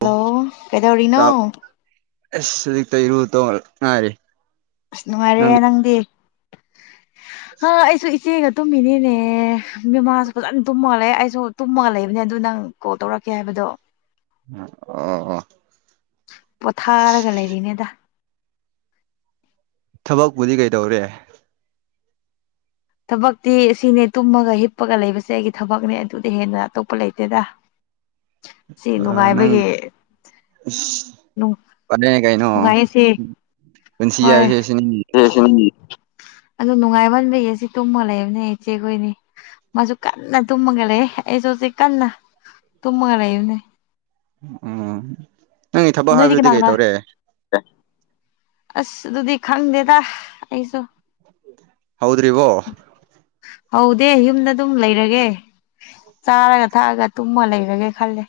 hello ꯀꯩꯗꯧꯔꯤꯅꯣ ꯑꯁ ꯍꯧꯖꯤꯛꯇ ꯏꯔꯨ ꯇꯧ ꯉꯥꯏꯔꯤ ꯅꯨꯡꯉꯥꯏꯔꯦ ꯅꯪꯗꯤ ꯍꯣ ꯑꯩꯁꯨ ꯏꯆꯦꯒ ꯇꯨꯝꯃꯤꯅꯤꯅꯦ ꯅꯣꯏꯃꯥꯁꯨ ꯐꯖꯅ ꯇꯨꯝꯃꯜꯂꯦ ꯑꯩꯁꯨ ꯇꯨꯝꯃꯒ ꯂꯩꯕꯅꯦ ꯑꯗꯨ ꯅꯪ ꯀꯣꯜ ꯇꯧꯔꯛꯀꯦ ꯍꯥꯏꯕꯗꯣ ꯑꯣ ꯑꯣ ꯄꯣꯊꯥꯔꯒ ꯂꯩꯔꯤꯅꯦꯗ ꯊꯕꯛꯄꯨꯗꯤ ꯀꯩꯗꯧꯔꯦ ꯊꯕꯛꯇꯤ ꯁꯤꯅꯦ ꯇꯨꯝꯃꯒ ꯍꯤꯞꯄꯒ ꯂꯩꯕꯁꯦ ꯑꯩꯒꯤ ꯊꯕꯛꯅꯦ ꯑꯗꯨꯗꯤ ꯍꯦꯟꯅ ꯑꯇꯣꯞꯄ ꯂꯩꯇꯦꯗ [unintelligible] ꯁꯤ ꯑ ꯅꯪ ꯅꯨꯡꯉꯥꯏꯕꯒꯤ ꯏꯁ [unintelligible] ꯅꯨꯡꯉꯥꯏꯌꯦꯁꯤ ꯄꯨꯟꯁꯤ ꯍꯣꯏ ꯍꯥꯏꯕꯁꯤ ꯁꯤꯅꯤ ꯑꯗꯨ ꯅꯨꯡꯉꯥꯏꯃꯟꯕꯒꯤ ꯁꯤ ꯇꯨꯝꯃ ꯂꯩꯕꯅꯦ ꯏꯆꯦꯈꯣꯏꯅꯤ ꯃꯥꯁꯨ ꯀꯟꯅ ꯇꯨꯝꯃꯒ ꯂꯩ ꯑꯩꯁꯨ ꯍꯧꯖꯤꯛ ꯀꯟꯅ ꯇꯨꯝꯃꯒ ꯂꯩꯕꯅꯦ ꯎꯝ ꯅꯪꯒꯤ ꯊꯕꯛ ꯅꯣꯏꯗꯤ ꯍꯥꯏꯕꯗꯨꯗꯤ ꯀꯅꯥ ꯀꯅꯥ ꯀꯩꯇꯧꯔꯦ ꯑꯁ ꯑꯗꯨꯗꯤ ꯈꯪꯗꯦꯗ ꯑꯩꯁꯨ [unintelligible] ꯍꯧꯗ꯭ꯔꯤꯕꯣ ꯍꯧꯗꯦ ꯌꯨꯝꯗ ꯑꯗꯨꯝ ꯂꯩꯔꯒꯦ ꯆꯥꯔꯒ ꯊꯛꯑꯒ ꯇꯨꯝꯃ ꯂꯩꯔꯒꯦ ꯈꯜꯂꯦ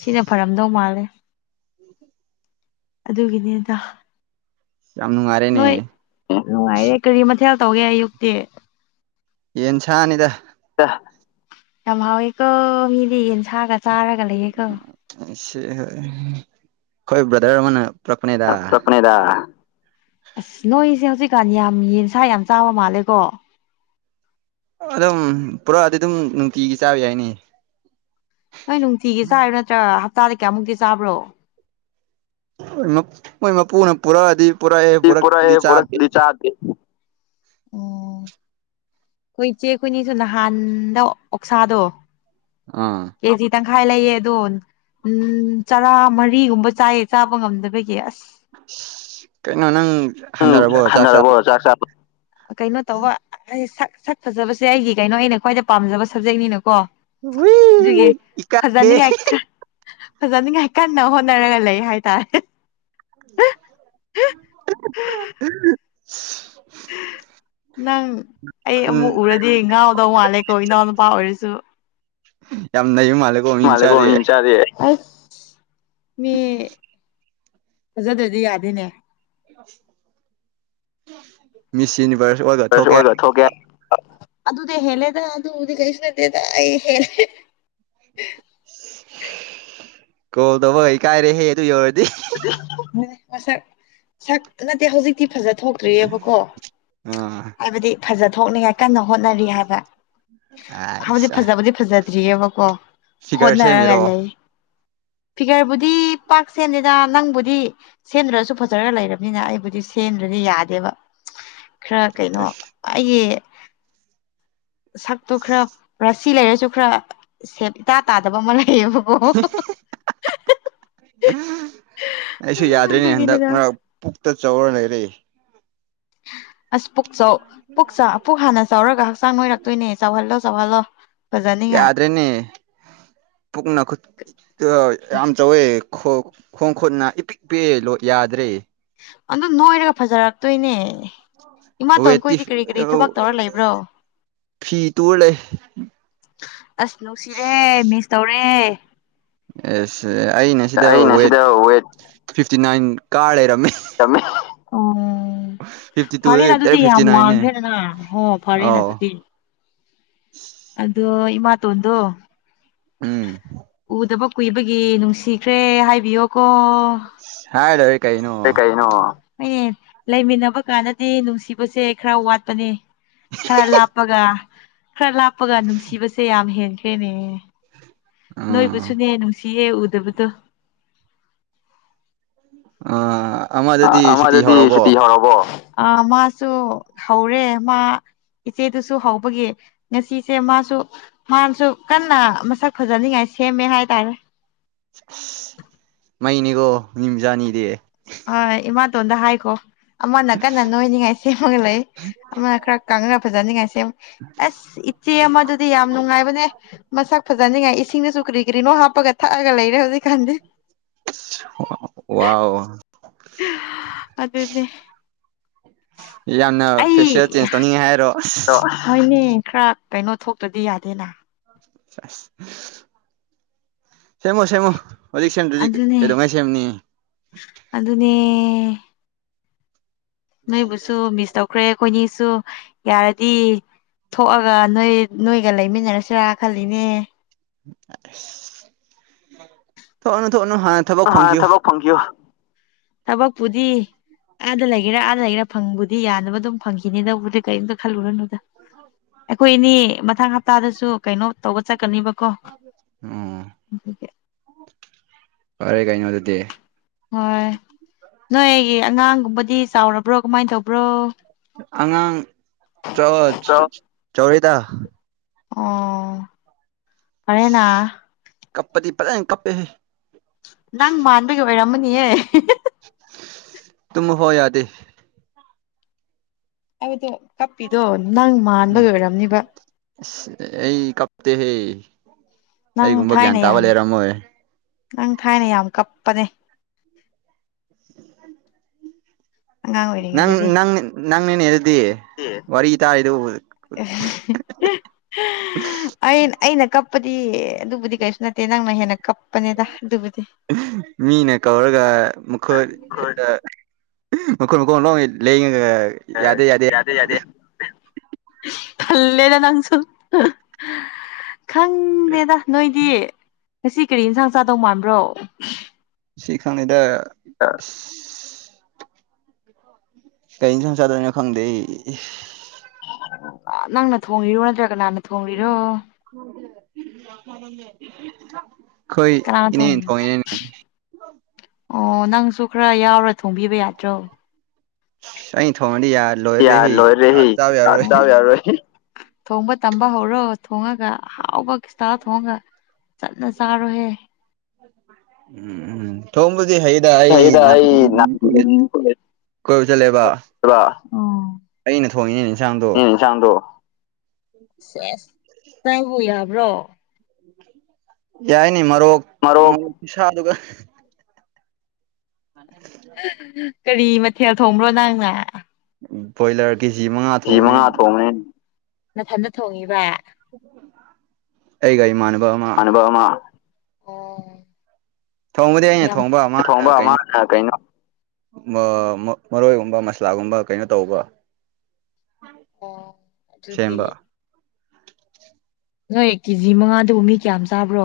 ꯁꯤꯅ ꯐꯔꯝꯗꯧ ꯃꯥꯜꯂꯦ ꯑꯗꯨꯒꯤꯅꯦꯗ ꯌꯥꯝ ꯅꯨꯡꯉꯥꯏꯔꯦꯅꯦ ꯅꯨꯡꯉꯥꯏꯔꯦ ꯀꯔꯤ ꯃꯊꯦꯜ ꯇꯧꯒꯦ ꯑꯌꯨꯛꯇꯤ ꯌꯦꯟꯁꯥꯅꯤꯗ ꯌꯥꯝ ꯍꯥꯎꯋꯦꯀꯣ ꯃꯤꯗꯤ ꯌꯦꯟꯁꯥꯒ ꯆꯥꯔꯒ ꯂꯩꯌꯦꯀꯣ ꯈꯣꯏ ꯕ꯭ꯔꯗꯔ ꯑꯃꯅ ꯄꯨꯔꯛꯄꯅꯦꯗ [unintelligible] ꯑꯁ ꯅꯣꯏꯁꯦ ꯍꯧꯖꯤꯛꯀꯥꯟ ꯌꯥꯝ ꯌꯦꯟꯁꯥ ꯌꯥꯝ ꯆꯥꯕ ꯃꯥꯜꯂꯦꯀꯣ ꯑꯗꯨꯝ ꯄꯨꯔꯛꯑꯗꯤ ꯑꯗꯨꯝ ꯅꯨꯡꯇꯤꯒꯤ ꯆꯥꯕ ꯌꯥꯏꯅꯦ ꯅꯣꯏ ꯅꯨꯡꯇꯤꯒꯤ ꯆꯥꯔꯤꯔ ꯅꯠꯇ꯭ꯔꯥ ꯍꯞꯇꯥꯗ ꯀꯌꯥꯃꯨꯛꯀꯤ ꯆꯥꯕ꯭ꯔꯣ ꯃꯣꯏ ꯃꯄꯨꯅ ꯄꯨꯔꯛꯑꯗꯤ ꯄꯨꯔꯛꯑꯦ ꯄꯨꯔꯛꯑꯦ ꯄꯨꯔꯛꯇ꯭ꯔꯗꯤ ꯆꯥꯗꯦ ꯄꯨꯔꯛꯇꯗꯤ ꯆꯥꯗꯦ ꯑꯣ ꯑꯩꯈꯣꯏ ꯏꯆꯦ ꯑꯩꯈꯣꯏꯑꯅꯤꯁꯨ ꯅꯍꯥꯟꯗꯣ ꯑꯣꯛꯁꯥꯗꯣ ꯑꯥ ꯀꯦꯖꯤ ꯇꯪꯈꯥꯏ ꯂꯩꯌꯦ ꯑꯗꯣ ꯎꯝ ꯆꯔꯥ ꯃꯔꯤꯒꯨꯝꯕ ꯆꯥꯏꯌꯦ ꯆꯥꯕ ꯉꯝꯗꯕꯒꯤ ꯑꯁ ꯑꯁ ꯀꯩꯅꯣ ꯅꯪ ꯎꯝ ꯍꯟꯊꯔꯕꯣ ꯆꯥꯛ ꯆꯥꯕ ꯍꯟꯅꯔꯕꯣ ꯆꯥꯛ ꯆꯥꯕ ꯀꯩꯅꯣ ꯇꯧꯕ ꯑꯩ ꯁꯛ ꯁꯛ ꯐꯖꯕꯁꯦ ꯑꯩꯒꯤ ꯀꯩꯅꯣ ꯑꯩꯅ ꯈ꯭ꯋꯥꯏꯗꯩ ꯄꯥꯝꯖꯕ ꯁꯕꯖꯦꯛꯅꯤꯅꯀꯣ [unintelligible] ꯑꯗꯨꯒꯤ ꯏꯀꯥꯏꯌꯦ ꯐꯖꯅꯤꯡꯉꯥꯏ ꯐꯖꯅꯤꯡꯉꯥꯏ ꯀꯟꯅ ꯍꯣꯠꯅꯔꯒ ꯂꯩ ꯍꯥꯏꯇꯥꯔꯦ [unintelligible] ꯅꯪ ꯑꯩ ꯎꯝ ꯑꯃꯨꯛ ꯎꯔꯗꯤ ꯉꯥꯎꯗꯧ ꯃꯥꯜꯂꯦꯀꯣ ꯏꯅꯥꯎ ꯅꯨꯄꯥ ꯑꯣꯏꯔꯁꯨ ꯌꯥꯝ ꯅꯩꯕ ꯃꯥꯜꯂꯦ ꯃꯥꯜꯂꯦꯀꯣ ꯃꯤ ꯃꯆꯥꯗꯤ ꯑꯁ ꯃꯤ ꯐꯖꯗ꯭ꯔꯗꯤ ꯌꯥꯗꯦꯅꯦ ꯃꯤꯁ ꯌꯨꯅꯤꯚꯔꯁ ꯑꯣꯏꯔꯒ ꯊꯣꯛꯀꯦ [unintelligible] ꯑꯗꯨꯗꯩ ꯍꯦꯜꯂꯦꯗ ꯑꯗꯨꯗꯤ ꯀꯩꯁꯨ ꯅꯠꯇꯦꯗ ꯑꯩ ꯍꯦꯜ ꯀꯣꯜ ꯇꯧꯕ ꯏꯀꯥꯏꯔꯦꯍꯦ ꯑꯗꯨ ꯌꯧꯔꯗꯤ ꯃꯁꯛ ꯁꯛ ꯅꯠꯇꯦ ꯍꯧꯖꯤꯛꯇꯤ ꯐꯖ ꯊꯣꯛ ꯇ꯭ꯔꯤꯑꯕꯀꯣ ꯑꯥ ꯍꯥꯏꯕꯗꯤ ꯐꯖ ꯊꯣꯛꯅꯤꯡꯉꯥꯏ ꯀꯟꯅ ꯍꯣꯠꯅꯔꯤ ꯍꯥꯏꯕ ꯍꯧꯖꯤꯛ ꯑꯥꯏꯁ ꯐꯖꯕꯨꯗꯤ ꯐꯖꯗ꯭ꯔꯤꯑꯕꯀꯣ ꯐꯤꯒꯔ ꯍꯣꯠꯅꯔꯒ ꯁꯦꯝꯃꯤꯔꯣ ꯂꯩ ꯐꯤꯒꯔꯕꯨꯗꯤ ꯄꯥꯛꯁꯦ ꯗꯥ ꯅꯪꯕꯨꯗꯤ ꯁꯦꯝꯗ꯭ꯔꯁꯨ ꯐꯖꯔ ꯂꯩꯔꯕꯅꯤꯅ ꯑꯩꯕꯨꯗꯤ ꯁꯦꯝꯗ꯭ꯔꯗꯤ ꯌꯥꯗꯦꯕ ꯈ꯭ꯔ ꯀꯩꯅꯣ ꯑꯁ ꯑꯩꯒꯤ ꯁꯛꯇꯣ ꯈ꯭ꯔ ꯄꯦꯁ ꯁꯤ ꯂꯩꯔꯁꯨ ꯈ꯭ꯔ ꯁꯦꯞ ꯏꯇꯥ ꯇꯥꯗꯕ ꯑꯃ ꯂꯩꯌꯦꯕ ꯑꯩꯁꯨ ꯌꯥꯗ꯭ꯔꯦꯅꯦ ꯍꯟꯗꯛ ꯑꯗꯨꯒꯤꯅꯤꯗ ꯃꯔꯛ ꯄꯨꯛꯇ ꯆꯥꯎꯔ ꯂꯩꯔꯦ ꯑꯁ ꯄꯨꯛ ꯆꯥꯎ ꯄꯨꯛ ꯆꯥ ꯄꯨꯛ ꯍꯥꯟꯅ ꯆꯥꯎꯔꯒ ꯍꯛꯆꯥꯡ ꯅꯣꯏꯔꯛꯇꯣꯏꯅꯦ ꯆꯥꯎꯍꯜꯂꯣ ꯆꯥꯎꯍꯜꯂꯣ ꯐꯖꯅꯤꯡꯉꯥꯏ ꯌꯥꯗ꯭ꯔꯦꯅꯦ ꯄꯨꯛꯅ ꯈꯨꯠ ꯑ ꯌꯥꯝ ꯆꯥꯎꯋꯦ ꯈꯣ ꯈꯣꯡ ꯈꯨꯨꯠꯅ ꯏꯄꯤꯛ ꯄꯤꯛꯑꯦ ꯌꯥꯗ꯭ꯔꯦ ꯑꯗꯨ ꯅꯣꯏꯔꯒ ꯐꯖꯔꯛꯇꯣꯏꯅꯦ ꯋꯦꯠꯇꯤ ꯏꯃꯥꯇꯣꯟꯈꯣꯏꯗꯤ ꯀꯔꯤ ꯀꯔꯤ ꯊꯕꯛ ꯇꯧꯔ ꯂꯩꯕ꯭ꯔꯣ ꯐꯤ ꯇꯨꯔ ꯂꯩ ꯑꯁ ꯅꯨꯡꯁꯤꯔꯦ ꯃꯤꯁ ꯇꯧꯔꯦ ꯑꯦꯁ ꯑꯩꯅ ꯁꯤꯗ ꯋꯦꯠ ꯐꯤꯐꯇꯤ ꯅꯥꯏꯟ ꯀꯥꯔ ꯂꯩꯔꯝꯃꯦ ꯂꯩꯔꯝꯃꯦ ꯑꯣ ꯐꯤꯐꯇꯤ ꯐꯔꯦꯅꯥ ꯇꯨꯗꯒꯤ ꯑꯗꯨꯗꯤ ꯗꯥꯏꯔꯦꯛ ꯐꯤꯐꯇꯤ ꯌꯥꯝ ꯅꯥꯏꯟꯅꯦ ꯋꯥꯡꯈ꯭ꯔꯦꯗꯅ ꯍꯣ ꯐꯔꯦꯅ ꯑꯧ ꯑꯗꯨꯗꯤ ꯑꯗꯣ ꯏꯃꯥꯇꯣꯟꯗꯣ ꯎꯝ ꯎꯗꯕ ꯀꯨꯏꯕꯒꯤ ꯅꯨꯡꯁꯤꯈ꯭ꯔꯦ ꯍꯥꯏꯕꯤꯌꯣꯀꯣ ꯍꯥꯏꯔꯣꯏ ꯑꯦ ꯀꯩꯅꯣ ꯑꯩ ꯂꯩꯃꯤꯟꯅꯕ ꯀꯥꯟꯗꯗꯤ ꯅꯨꯡꯁꯤꯕꯁꯦ ꯈꯔ ꯋꯥꯠꯄꯅꯦ ꯈꯔ ꯂꯥꯞꯄꯒ ꯈꯔ ꯂꯥꯞꯄꯒ ꯅꯨꯡꯁꯤꯕꯁꯦ ꯌꯥꯝ ꯍꯦꯟꯈ꯭ꯔꯦꯅꯦ ꯎꯝ ꯅꯣꯏꯕꯨꯁꯨꯅꯦ ꯅꯨꯡꯁꯤꯌꯦ ꯎꯗꯕꯗꯣ ꯑꯥ ꯑꯥ ꯑꯃꯗꯨꯗꯤ ꯁꯨꯇꯤ ꯍꯧꯔꯕꯣ ꯑ ꯃꯥꯁꯨ ꯍꯧꯔꯦ ꯃꯥ ꯏꯆꯦꯗꯨꯁꯨ ꯍꯧꯕꯒꯤ ꯉꯁꯤꯁꯦ ꯃꯥꯁꯨ ꯃꯥꯁꯨ ꯀꯟꯅ ꯃꯁꯛ ꯐꯖꯅꯤꯡꯉꯥꯏ ꯁꯦꯝꯃꯦ ꯍꯥꯏꯇꯥꯔꯦ ꯑꯁ ꯃꯩꯅꯤꯀꯣ ꯃꯤ ꯃꯆꯥ ꯑꯅꯤꯗꯤ ꯍꯣꯏ ꯏꯃꯥꯇꯣꯟꯗ ꯍꯥꯏꯈꯣ ꯑꯃꯅ ꯀꯟꯅ ꯅꯣꯏꯅꯤꯉꯥꯏ ꯁꯦꯝꯃꯒ ꯂꯩ ꯑꯃꯅ ꯈꯔ ꯀꯪꯉꯒ ꯐꯖꯅꯤꯡꯉꯥꯏ ꯁꯦꯝ ꯑꯁ ꯏꯆꯦ ꯑꯃ ꯑꯗꯨꯗꯤ ꯌꯥꯝ ꯅꯨꯡꯉꯥꯏꯕꯅꯦ ꯃꯁꯛ ꯐꯖꯅꯤꯡꯉꯥꯏ ꯏꯁꯤꯡꯗꯁꯨ ꯀ꯭ꯔꯤ ꯀ꯭ꯔꯤꯅꯣ ꯍꯥꯞꯄꯒ ꯊꯛꯑꯒ ꯂꯩꯔꯦ ꯍꯧꯖꯤꯛꯀꯥꯟꯗꯤ ꯋꯥꯎ ꯑꯗꯨꯅꯦ ꯌꯥꯝꯅ ꯐꯦꯁꯤꯑꯦꯜ ꯆꯦꯟꯖ ꯇꯧꯅꯤꯡꯉꯦ ꯍꯥꯏꯔꯣ ꯇꯣ ꯑꯁ ꯍꯣꯏꯅꯦ ꯈꯔ ꯀꯩꯅꯣ ꯊꯣꯛꯇ꯭ꯔꯗꯤ ꯌꯥꯗ꯭ꯔꯦꯅꯥ ꯁꯦꯁ ꯁꯦꯝꯃꯣ ꯁꯦꯝꯃꯣ ꯍꯧꯖꯤꯛ ꯁꯦꯝꯗ꯭ꯔꯗꯤ ꯑꯗꯨꯅꯦ ꯀꯩꯗꯧꯉꯥꯏ ꯁꯦꯝꯅꯤ ꯑꯗꯨꯅꯦ ꯅꯣꯏꯕꯨꯁꯨ ꯃꯤꯁ ꯇꯧꯈ꯭ꯔꯦ ꯑꯩꯈꯣꯏꯅꯤꯁꯨ ꯌꯥꯔꯗꯤ ꯊꯣꯛꯑꯒ ꯅꯣꯏ ꯅꯣꯏꯒ ꯂꯩꯃꯤꯟꯅꯔꯁꯤꯔꯥ ꯈꯜꯂꯤꯅꯦ ꯑꯁ ꯊꯣꯛꯎꯅꯨ ꯊꯣꯛꯎꯅꯨ ꯍꯥ ꯍꯥꯟ ꯊꯕꯛ ꯐꯪꯈꯤꯒ꯭ꯌꯣ ꯊꯕꯛꯄꯨꯗꯤ ꯑꯥꯗ ꯂꯩꯒꯦꯔꯥ ꯑꯥꯗ ꯂꯩꯒꯦꯔꯥ ꯐꯪꯕꯨꯗꯤ ꯌꯥꯅꯕ ꯑꯗꯨꯝ ꯐꯪꯈꯤꯅꯤꯗꯕꯨꯗꯤ ꯀꯦꯝꯇ ꯈꯜꯂꯨꯔꯅꯨꯗ ꯑꯩꯈꯣꯏ ꯑꯅꯤ ꯃꯊꯪ ꯍꯞꯇꯥꯗꯁꯨ ꯀꯩꯅꯣ ꯇꯧꯕ ꯆꯠꯀꯅꯤꯕ ꯑꯣ ꯐꯔꯦ ꯀꯥꯅꯣ ꯑꯗꯨꯗꯤ ꯍꯣꯏ ꯅꯣꯏꯒꯤ ꯑꯉꯥꯡꯒꯨꯝꯕꯗꯤ ꯆꯥꯎꯔꯕ꯭ꯔꯣ ꯀꯃꯥꯏ ꯇꯧꯕ꯭ꯔꯣ ꯑꯉꯥꯡ ꯆꯥꯎ ꯆ ꯆ ꯆ ꯆꯥꯎꯔꯦꯗꯥ ꯑꯣ ꯐꯔꯦꯅꯥ ꯀꯞꯄꯗꯤ ꯐꯖꯅ ꯀꯞꯄꯦ ꯍꯦ ꯅꯪ ꯃꯥꯟꯕꯒꯤ ꯑꯣꯏꯔꯝꯃꯅꯤꯌꯦ ꯇꯨꯝ ꯍꯣ ꯌꯥꯗ ꯑꯩꯗꯤ ꯀꯞꯄꯤꯗꯣ ꯅꯪ ꯃꯥꯟꯕꯒ ꯑꯣꯏꯔꯝꯅꯤꯕ ꯏꯁ ꯑꯩ ꯀꯞꯇꯦꯍꯦ ꯅꯪ ꯑꯩꯒꯨꯝꯕ ꯒ꯭ꯌꯥꯟ ꯊꯥꯏꯅ ꯇꯥꯕ ꯌꯥꯝ ꯂꯩꯔꯝꯃꯣꯏ ꯅꯪ ꯊꯥꯏꯅ ꯌꯥꯝ ꯀꯞꯄꯅꯦ [unintelligible] ꯑꯉꯥꯡ ꯅꯪ ꯑꯣꯏꯔꯤꯉꯩꯗꯗꯤ ꯅꯪ ꯅꯪꯅꯤꯅꯦ ꯗꯨꯗꯤ ꯋꯥꯔꯤ ꯇꯥꯏꯗꯣ ꯎꯕꯗꯥ [unintelligible] ꯑ ꯑꯩꯅ ꯀꯞꯄꯗꯤ ꯑꯗꯨꯕꯨꯗꯤ ꯀꯔꯤꯁꯨ ꯅꯠꯇꯦ ꯅꯪꯅ ꯍꯦꯟꯅ ꯀꯞ ꯃꯤꯅ ꯀꯧꯔꯒ ꯃꯈꯣꯏ ꯍꯣꯏ ꯍꯦꯛꯇꯥ ꯃꯈꯣꯟ ꯃꯈꯣꯟ ꯂꯣꯏ ꯂꯦꯡꯉꯒ ꯑ ꯌ [unintelligible] ꯌꯥꯗꯦ ꯊꯜꯂꯦꯗ ꯅꯪꯁꯨ ꯈꯪꯗꯦꯗ ꯅꯣꯏꯗꯤ ꯉꯁꯤ ꯀꯔꯤ ꯌꯦꯟꯁꯥꯡ ꯆꯥꯗꯧ ꯃꯥꯟꯕ꯭ꯔꯣ ꯁꯤ ꯈꯪꯅꯤꯗꯥ ꯑꯥ ꯀꯩ ꯑꯦꯟꯖꯥꯡ ꯆꯥꯗꯣꯏꯅꯣ ꯈꯪꯗꯦ ꯑꯩ ꯅꯪꯅ ꯊꯣꯡꯉꯤꯔꯣ ꯅꯠꯇ꯭ꯔꯒ ꯀꯅꯅꯥ ꯊꯣꯡꯂꯤꯔꯣ ꯀꯣꯏ ꯀꯅꯥꯅ ꯏꯅꯦꯅ ꯊꯣꯡꯉꯤ ꯊꯣꯡꯉꯤꯅꯦ ꯑꯣ ꯅꯪꯁꯨ ꯈꯔ ꯌꯥꯎꯔ ꯊꯣꯡꯕꯤꯕ ꯌꯥꯗ꯭ꯔꯣ ꯁ ꯑꯩꯅ ꯊꯣꯡꯉꯗꯤ ꯌꯥꯔ ꯌꯥꯔ ꯂꯣꯏꯔꯦ ꯗ ꯗꯥꯎ ꯌꯥꯔꯣꯏ ꯊꯣꯡꯕ ꯇꯝꯕ ꯍꯧꯧꯔꯣ ꯊꯣꯡꯉꯒ ꯍꯥꯎꯕ ꯀꯁꯠꯇ ꯊꯣꯡꯉꯒ ꯆꯠꯂ ꯆꯥꯔꯣꯍꯦ ꯎꯝ ꯎꯝ ꯊꯣꯡꯕꯗꯤ ꯍꯩ ꯗ ꯑꯩ ꯐꯩꯗ ꯑꯩ ꯅꯥꯕ [unintelligible] ꯌꯦꯟ ꯀꯣꯏꯕ ꯆꯠꯂꯦꯕ ꯑꯩꯅ ꯊꯣꯡꯉꯤꯅꯤꯅꯦ ꯏꯟꯁꯥꯡꯗꯣ ꯏꯟꯁꯥꯡꯗꯣ ꯁꯦꯁ ꯆꯥꯕꯕꯨ ꯌꯥꯕ꯭ꯔꯣ ꯌꯥꯏꯅꯤ ꯃꯔꯣꯛ ꯃꯔꯣꯛ ꯃꯣꯔꯣꯛ ꯈꯨꯁꯥ ꯑꯗꯨꯒ ꯀꯔꯤ ꯃꯊꯦꯜ ꯊꯣꯡꯕ꯭ꯔꯣ ꯅꯪꯅ ꯕꯣꯏꯂꯔ ꯀꯦꯖꯤ ꯃꯉꯥ ꯀꯦꯖꯤ ꯊꯣꯡꯕꯅꯦ ꯃꯉꯥ ꯊꯣꯡꯉꯦ ꯅꯊꯟꯗ ꯊꯣꯡꯉꯤꯕ ꯑꯩꯒ ꯏꯃꯥꯟꯅꯕ ꯑꯃ [inaudible] ꯃꯥꯅꯕ ꯑꯃ ꯑꯣ ꯊꯣꯡꯕꯗꯤ ꯑꯩꯅ ꯌꯥꯝ ꯊꯣꯡꯕ ꯃꯥꯅ ꯊꯣꯡꯕ ꯀꯩꯅꯣ ꯃꯥꯅꯥ ꯀꯩꯅꯣ ꯃ ꯃꯔꯣꯏꯒꯨꯝꯕ ꯃꯁꯂꯥꯒꯨꯝꯕ ꯀꯩꯅꯣ ꯇꯧꯕ ꯑꯣ ꯑꯗꯨꯗꯤ ꯁꯦꯝꯕ ꯅꯣꯏ ꯀꯦꯖꯤ ꯃꯉꯥꯗꯨꯕꯨ ꯃꯤ ꯀꯌꯥꯝ ꯆꯥꯕ꯭ꯔꯣ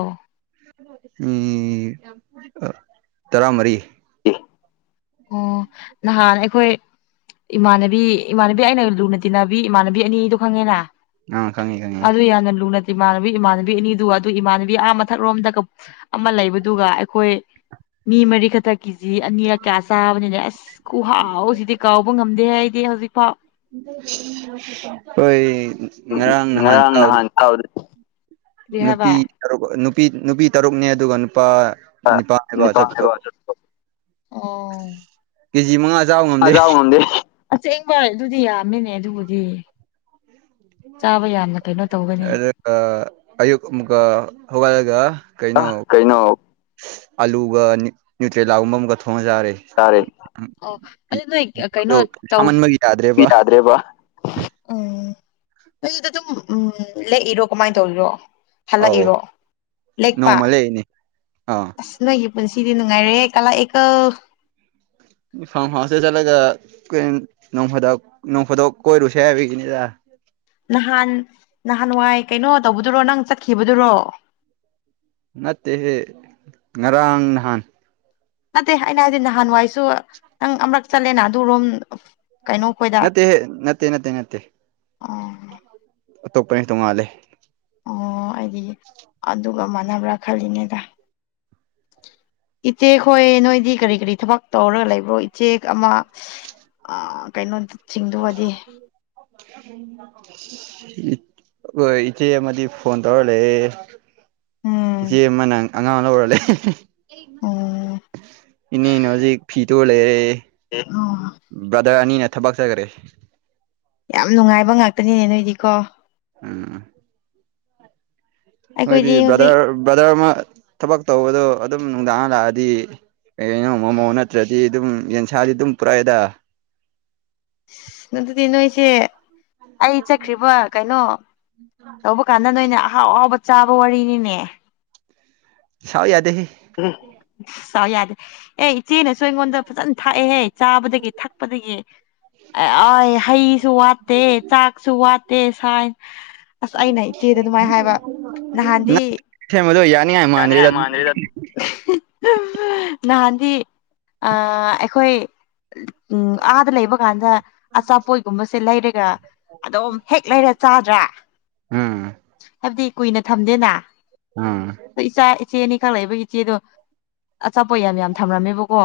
ꯎꯝ ꯇꯔꯥ ꯃꯔꯤ [unintelligible] ꯑꯣ ꯅꯍꯥꯟ ꯑꯩꯈꯣꯏ ꯏꯃꯥꯟꯅꯕꯤ ꯏꯃꯥꯟꯅꯕꯤ ꯑꯩꯅ ꯂꯨꯅ ꯇꯤꯟꯅꯕꯤ ꯏꯃꯥꯟꯅꯕꯤ ꯑꯅꯤꯗꯣ ꯈꯪꯉꯦꯅ ꯑꯥ ꯈꯪꯉꯤ ꯈꯪꯉꯤ ꯑꯗꯨ ꯌꯥꯝꯅ ꯂꯨꯅ ꯏꯃꯥꯟꯅꯕꯤ ꯏꯃꯥꯟꯅꯕꯤ ꯑꯅꯤꯗꯨ ꯑꯗꯨ ꯏꯃꯥꯟꯅꯕꯤ ꯑꯥ ꯃꯊꯛꯔꯣꯝꯗ ꯑꯃ ꯂꯩꯕꯗꯨꯒ ꯑꯩꯈꯣꯏ ꯃꯤ ꯃꯔꯤ ꯈꯇ ꯀꯤꯖꯤ [unintelligible] ꯆꯥꯕꯅꯤꯅꯦ ꯑꯁ ꯈꯨꯍꯥꯎꯁꯤꯗꯤ ꯀꯥꯎꯕ ꯉꯝꯗꯦ ꯍꯥꯏꯗꯤ ꯍꯧꯖꯤꯛ ꯐꯥꯎ ꯍꯣꯏ ꯉꯔꯥꯡ ꯉꯍꯥꯟ [unintelligible] [unintelligible] ꯅꯨꯄꯤꯨ [unintelligible] ꯅꯨꯄꯤ ꯅꯨꯄꯤ ꯇꯔꯨꯛꯅꯦ ꯑꯗꯨꯒ ꯅꯨꯄꯥ [unintelligible] ꯅꯤꯄꯥꯜꯅꯦꯕ ꯑꫭ ꯆꯠꯄꯗꯣ ꯀꯦꯖꯤ ꯃꯉꯥ ꯆꯥꯕ ꯉꯝꯗꯦ [unintelligible] ꯑꯁꯦꯡꯕ ꯑꯗꯨꯗꯤ ꯌꯥꯝꯃꯤꯅꯦ ꯑꯗꯨꯕꯨꯗꯤ ꯆꯥꯕ ꯌꯥꯝꯅ ꯀꯩꯅꯣ ꯇꯧꯒꯅꯤ ꯑ ꯑꯌꯨꯛ ꯑꯃꯨꯛꯀ ꯍꯧꯒꯠꯂꯒ ꯑ ꯀꯩꯅꯣ ꯀꯩꯅꯣ ꯑꯂꯨꯒ ꯅ꯭ꯌꯨꯇ꯭ꯔꯦꯂꯥꯒꯨꯝꯕ ꯑꯃꯒ ꯊꯣꯡꯉ ꯆꯥꯔꯦ ꯆꯥꯔꯦ ꯑꯣ ꯑꯗꫭ ꯅꯣꯏ ꯑꯗꯣ ꯀꯩꯅꯣ ꯇꯧ ꯁꯥꯃꯟꯕꯒꯤ ꯌꯥꯗ꯭ꯔꯦꯕ [unintelligible] ꯇꯥꯗ꯭ꯔꯦꯕ ꯎꯝ ꯅꯣꯏ ꯑꯗꯨꯗ ꯗꯨꯝ ꯎꯝ ꯂꯦꯛꯏꯔꯣ ꯀꯃꯥꯏ ꯇꯧꯔꯤꯔꯣ ꯑꯧ ꯍꯜꯂꯛꯏꯔꯣ ꯂꯦꯛꯄ ꯅꯣꯡꯃ ꯂꯩꯅꯤ ꯑꯥ ꯑꯁ ꯅꯣꯏꯒꯤ ꯄꯨꯟꯁꯤꯗꯤ ꯅꯨꯡꯉꯥꯏꯔꯦꯍꯦ ꯀꯜꯂꯛꯏꯀꫭ ꯐꯥꯔꯝ ꯍꯥꯎꯁꯇ ꯆꯠꯂꯒ [unintelligible] ꯅꯣꯡ ꯐꯥꯗꯣꯛ ꯀꯣꯏꯔꯨꯁꯦ ꯍꯥꯏꯕꯒꯤꯅꯤꯗ ꯅꯍꯥꯟ ꯅꯍꯥꯟꯋꯥꯏ ꯀꯩꯅꯣ ꯇꯧꯕꯗꯨꯔꯣ ꯅꯪ ꯆꯠꯈꯤꯕꯗꯨꯔꯣ ꯅꯠꯇꯦꯍꯦ ꯉꯔꯥꯡ ꯅꯍꯥꯟ ꯅꯠꯇꯦ ꯑꯩꯅ ꯍꯥꯏꯗꯤ ꯅꯍꯥꯟꯋꯥꯏꯁꯨ ꯅꯪ ꯑꯃꯔꯛ ꯆꯠꯂꯦꯅ ꯑꯗꯨꯔꯣꯝ ꯀꯩꯅꯣ ꯈꯣꯏꯗ ꯅꯠꯇꯦꯍꯦ ꯅꯠꯇꯦ ꯅꯠꯇꯦ ꯅꯠꯇꯦ ꯑꯣ ꯑꯇꯣꯞꯄꯅꯦ ꯇꯣꯡꯉꯥꯜꯂꯦ ꯑꯣ ꯑꯩꯗꯤ ꯑꯗꯨꯒ ꯃꯥꯟꯅꯕ꯭ꯔ‌ ꯈꯜꯂꯤꯅꯤꯗ ꯏꯆꯦ ꯍꯣꯏ ꯅꯣꯏꯗꯤ ꯀꯔꯤ ꯀꯔꯤ ꯊꯕꯛ ꯇꯧꯔꯒ ꯂꯩꯕ꯭ꯔꯣ ꯏꯆꯦꯛ ꯑꯃ [unintelligible] ꯑ ꯀꯩꯅꯣ ꯁꯤꯡꯗꯨꯒꯗꯤ [unintelligible] ꯍꫭꯏ ꯏꯆꯦ ꯑꯃꯗꯤ ꯐꯣꯟ ꯇꯧꯔ ꯂꯩꯌꯦ ꯎꯝ ꯏꯆꯦ ꯑꯃꯅ ꯑꯉꯥꯡ ꯂꯧꯔ ꯂꯩ [unintelligible] ꯎꯝ ꯏꯅꯤꯅ ꯍꯧꯖꯤꯛ ꯐꯤ ꯇꯨꯔ ꯂꯩꯔꯦ [unintelligible] ꯕ꯭ꯔꯗꯔ ꯑꯅꯤꯅ ꯊꯕꯛ ꯆꯠꯈ꯭ꯔꯦ ꯌꯥꯝ ꯅꯨꯡꯉꯥꯏꯕ ꯉꯥꯛꯇꯅꯤꯅꯦ ꯅꯣꯏꯗꯤꯀꯣ ꯎꯝ ꯍꯣꯏꯗꯤ ꯑꯩꯈꯣꯏꯗꯤ ꯍꯧꯖꯤꯛ ꯕ꯭ꯔꯗꯔ ꯕ꯭ꯔꯗꯔ ꯑꯃ ꯊꯕꯛ ꯇꯧꯕꯗꯣ ꯑꯗꯨꯝ ꯅꯨꯡꯗꯥꯡ ꯍꯜꯂꯛꯑꯗꯤ ꯀꯩꯅꯣ ꯃꫭꯃꫭ ꯅꯠꯇ꯭ꯔꯗꯤ ꯑꯗꯨꯝ ꯌꯦꯟꯁꯥꯗꯤ ꯑꯗꯨꯝ ꯄꯨꯔꯛꯏꯗ ꯑꯗꯨꯗꯤ ꯅꯣꯏꯁꯦ ꯑꯩ ꯆꯠꯈ꯭ꯔꯤꯕ ꯀꯩꯅꯣ ꯇꯧꯕ ꯀꯥꯟ ꯗ ꯅꯣꯏꯅ ꯑꯍꯥꯎ ꯑꯍꯥꯎꯕ ꯆꯥꯕ ꯋꯥꯔꯤꯅꯤꯅꯦ ꯁꯥꯎ ꯌꯥꯗꯦꯍꯦ [unintelligible] ꯁꯥꯎ ꯌꯥꯗꯦ ꯑꯦ ꯏꯆꯦꯅꯁꯨ ꯑꯩꯉꯣꯟꯗ ꯐꯖꯅ ꯊꯥꯛꯑꯦꯍꯦ ꯆꯥꯕꯗꯒꯤ ꯊꯛꯄꯗꯒꯤ ꯑ ꯍꯩꯁꯨ ꯋꯥꯠꯇꯦ ꯆꯥꯛꯁꯨ ꯋꯥꯠꯇꯦ ꯁꯥꯏ ꯑꯁ ꯑꯩꯅ ꯏꯆꯦꯗ ꯑꯗꯨꯃꯥꯏꯅ ꯍꯥꯏꯕ ꯅꯍꯥꯟꯗꯤ [unintelligible] ꯌꯥꯅꯤ‌ ꯍꯥꯏ ꯃꯥꯟꯗꯦꯗ ꯌꯥꯅꯤꯉꯥꯏ ꯃꯥꯟꯗ꯭ꯔꯦꯗ [unintelligible] ꯅꯍꯥꯟꯗꯤ ꯑ ꯑꯩꯈꯣꯏ ꯎꯝ ꯑꯥꯗ ꯂꯩꯕ ꯀꯥꯟꯗ ꯑꯆꯥꯠꯄꯣꯠꯒꯨꯝꯕ ꯁꯤ ꯂꯩꯔꯒ ꯑꯗꯨꯝ ꯍꯦꯛ ꯂꯩꯔ ꯆꯥꯗ꯭ꯔꯥ ꯎꯝ ꯍꯥꯏꯕꯗꯤ ꯀꯨꯏꯅ ꯊꯝꯗꯦꯅ ꯑꯥ ꯏꯆꯥ ꯏꯆꯦ ꯑꯅꯤꯈꯛ ꯂꯩꯕꯒꯤ ꯏꯆꯦꯗꯣ ꯑꯆꯥꯄꯣꯠ ꯌꯥꯝ ꯌꯥꯝ ꯊꯝꯂꯝꯃꯦꯕꯀꯣ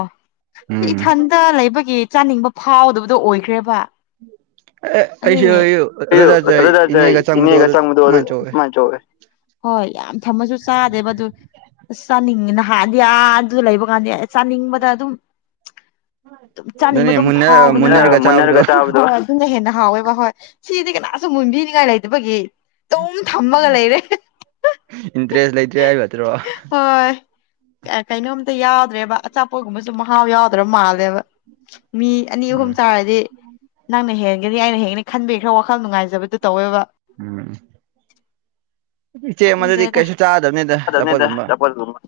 ꯎꯝ ꯏꯊꯟꯇ ꯂꯩꯕꯒꯤ ꯆꯥꯅꯤꯡꯕ ꯐꯥꯎꯗꯕꯗꯣ ꯑꯣꯏꯈ꯭ꯔꯦꯕ ꯎ ꯑ ꯑꯩꯁꯨ ꯑꯗꯨꯒꯤ ꯑꯩꯁꯨ ꯑꯗꯨ [unintelligible] ꯑꯗꯨꯗ ꯏꯅꯦꯒꯥ ꯆꯪꯕꯗꯨ ꯏꯅꯦꯒ ꯑꯗꯨ ꯆꯪꯕꯗꯣ ꯑꯃꯟ ꯇꯧꯑꯦ ꯑꯗꯨꯃꯥꯏꯅ ꯇꯧꯋꯦ ꯍꯣꯏ ꯌꯥꯝ ꯊꯝꯃꯁꯨ ꯆꯥꯗꯦꯕ ꯑꯗꯨ ꯆꯥꯅꯤꯡꯉꯤ ꯅꯍꯟꯗꯤ ꯑꯥ ꯑꯗꯨ ꯂꯩꯕ ꯀꯥꯟꯗꯤ ꯆꯥꯅꯤꯡꯕꯗ ꯑꯗꯨꯝ ꯑꯗꯨꯝ ꯆꯥꯅꯤꯡꯕ ꯑꯗꯨꯅꯦ ꯑꯗꯨꯝ ꯃꯨꯟꯅ ꯃꯨꯟꯅꯔꯒ ꯆꯥꯕꯗꯣ ꯐꯥꯎꯕꯅꯦꯕꯥ ꯊꯨꯅ ꯍꯦꯟꯅ ꯍꯥꯎꯋꯦꯕ ꯍꯣꯏ ꯁꯤꯗꯤ ꯀꯅꯥꯁꯨ ꯃꯨꯟꯕꯤꯅꯤꯉꯥꯏ ꯂꯩꯗꯕꯒꯤ ꯑꯗꯨꯝ ꯊꯝꯃꯒ ꯂꯩꯔꯦ ꯏꯟꯇꯔꯦꯁ ꯂꯩꯇ꯭ꯔꯦ ꯍꯥꯏꯕꯇ꯭ꯔꯣ ꯍꯣꯏ ꯑꯦ ꯀꯩꯅꯣꯝꯇ ꯌꯥꯎꯗ꯭ꯔꯦꯕ ꯑꯆꯥꯄꯣꯠꯒꯨꯝꯕꯁꯨ ꯃꯍꯥꯎ ꯌꯥꯎꯗ꯭ꯔꯕ ꯃꯥꯜꯂꯦꯕ ꯃꯤ ꯑꯅꯤ ꯎꯝ ꯑꯍꯨꯝ ꯆꯥꯔꯗꯤ ꯅꯪꯅ ꯍꯦꯟꯒꯅꯤ ꯑꯩꯅ ꯍꯦꯟꯒꯥꯅꯤ ꯈꯟꯕꯤ ꯈꯔ ꯋꯥꯈꯜ ꯅꯨꯡꯉꯥꯏꯖꯕꯗꯨ ꯇꯧꯋꯦꯕ ꯎꯝ ꯏꯆꯦ ꯑꯃ ꯑꯗꯨꯗꯤ ꯈꯪꯗ꯭ꯔꯦꯗ ꯀꯩꯁꯨ ꯆꯥꯗ꯫ꯅꯤꯗ ꯆꯥꯗꯕꯅꯤꯗ ꯆꯥꯄꯣꯠꯀꯨꯝꯕ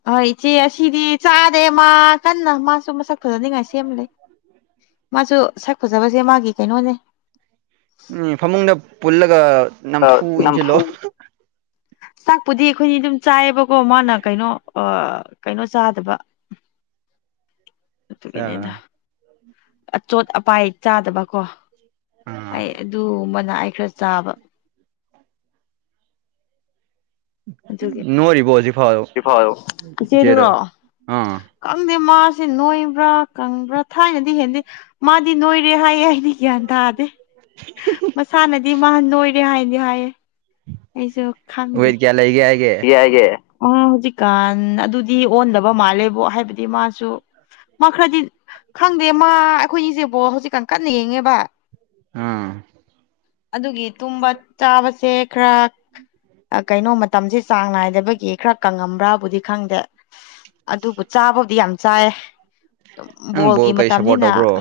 ꯍꯣꯏ ꯏꯆꯦ ꯑꯁꯤꯗꯤ ꯆꯥꯗꯦ ꯃꯥ ꯀꯟꯅ ꯃꯥꯁꯨ ꯃꯁꯛ ꯐꯖꯅꯤꯉꯥꯏ ꯁꯦꯝ ꯂꯩ [unintelligible] ꯃꯥꯁꯨ ꯁꯛ ꯐꯖꯕꯁꯦ ꯃꯥꯒꯤ ꯀꯩꯅꯣꯅꯦ ꯎꯝ ꯐꯃꯨꯡꯗ ꯄꯨꯜꯂꯒ ꯑ ꯅꯝꯐꯨ ꯏꯟꯁꯤꯜꯂꯣ ꯅꯝꯐꯨ ꯆꯥꯛꯄꯨꯗꯤ ꯑꯩꯈꯣꯏꯅꯤ ꯑꯗꯨꯝ ꯆꯥꯏꯌꯦꯕꯀꯣ ꯃꯥꯅ ꯀꯩꯅꯣ ꯑꯥ ꯀꯩꯅꯣ ꯆꯥꯗꯕ ꯑꯗꯨꯒꯤꯅꯦꯗ ꯑꯆꯣꯠ ꯑꯄꯥꯏ ꯆꯥꯗꯕꯀꯣ ꯑꯩ ꯑꯗꯨꯒꯨꯝꯕꯅ ꯑꯩ ꯈꯔ ꯆꯥꯕ ꯅꯣꯏꯔꯤꯕꯣ ꯍꯧꯖꯤꯐꯥꯎ [unintelligible] ꯏꯆꯦꯗꯨꯅꯣ ꯑꯥ ꯀꯪꯗꯦ ꯃꯥꯁꯦ ꯅꯣꯏꯕ꯭ꯔꯥ ꯀꯪꯕ꯭ꯔꯥ ꯊꯥꯏꯅꯗꯤ ꯍꯦꯟꯗꯦ ꯃꯥꯗꯤ ꯅꯣꯏꯔꯦ ꯍꯥꯏꯌꯦ ꯑꯩꯗꯤ ꯒ꯭ꯌꯥꯟ ꯇꯥꯗꯦ ꯃꯁꯥꯅꯗꯤ ꯃꯥ ꯅꯣꯏꯔꯦ ꯍꯥꯏꯗꯤ ꯍꯥꯏꯌꯦ ꯑꯩꯁꯨ ꯈꯪꯗꯦ ꯋꯦꯠ ꯀꯌꯥ ꯂꯩꯒꯦ ꯍꯥꯏꯒꯦ [unintelligible] ꯑꯣ ꯍꯧꯖꯤꯛꯀꯥꯟ ꯑꯗꯨꯗꯤ ꯑꯣꯟꯗꯕ ꯃꯥꯜꯂꯦꯕꯣ ꯍꯥꯏꯕꯗꯤ ꯃꯥꯁꯨ ꯃꯥ ꯈꯔꯗꯤ ꯈꯪꯗꯦ ꯃꯥ ꯑꯩꯈꯣꯏ ꯅꯤꯁꯦ ꯕꯣ ꯍꯧꯖꯤꯛꯀꯥꯟ ꯀꯟꯅ ꯌꯦꯡꯉꯦꯕ ꯑꯥ ꯑꯗꯨꯒꯤ ꯇꯨꯝꯕ ꯆꯥꯕꯁꯦ ꯈꯔ ꯑꯥ ꯀꯩꯅꯣꯃꯠ ꯃꯇꯝꯁꯦ ꯆꯥꯡ ꯅꯥꯏꯗꯕꯒꯤ ꯈꯔ ꯀꯪꯉꯝꯕ꯭ꯔꯥꯕꯨꯗꯤ ꯈꯪꯗꯦ ꯑꯗꯨꯕꯨ ꯆꯥꯕꯕꯨꯗꯤ ꯌꯥꯝ ꯆꯥꯏ ꯑꯗꯨꯝ ꯅꯪ ꯕꯣꯜ ꯕꯣꯜꯒꯤ ꯀꯩ ꯁꯞꯄꯣꯔꯠ ꯃꯇꯝꯅꯤꯅ ꯇꯧꯕ꯭ꯔꯣ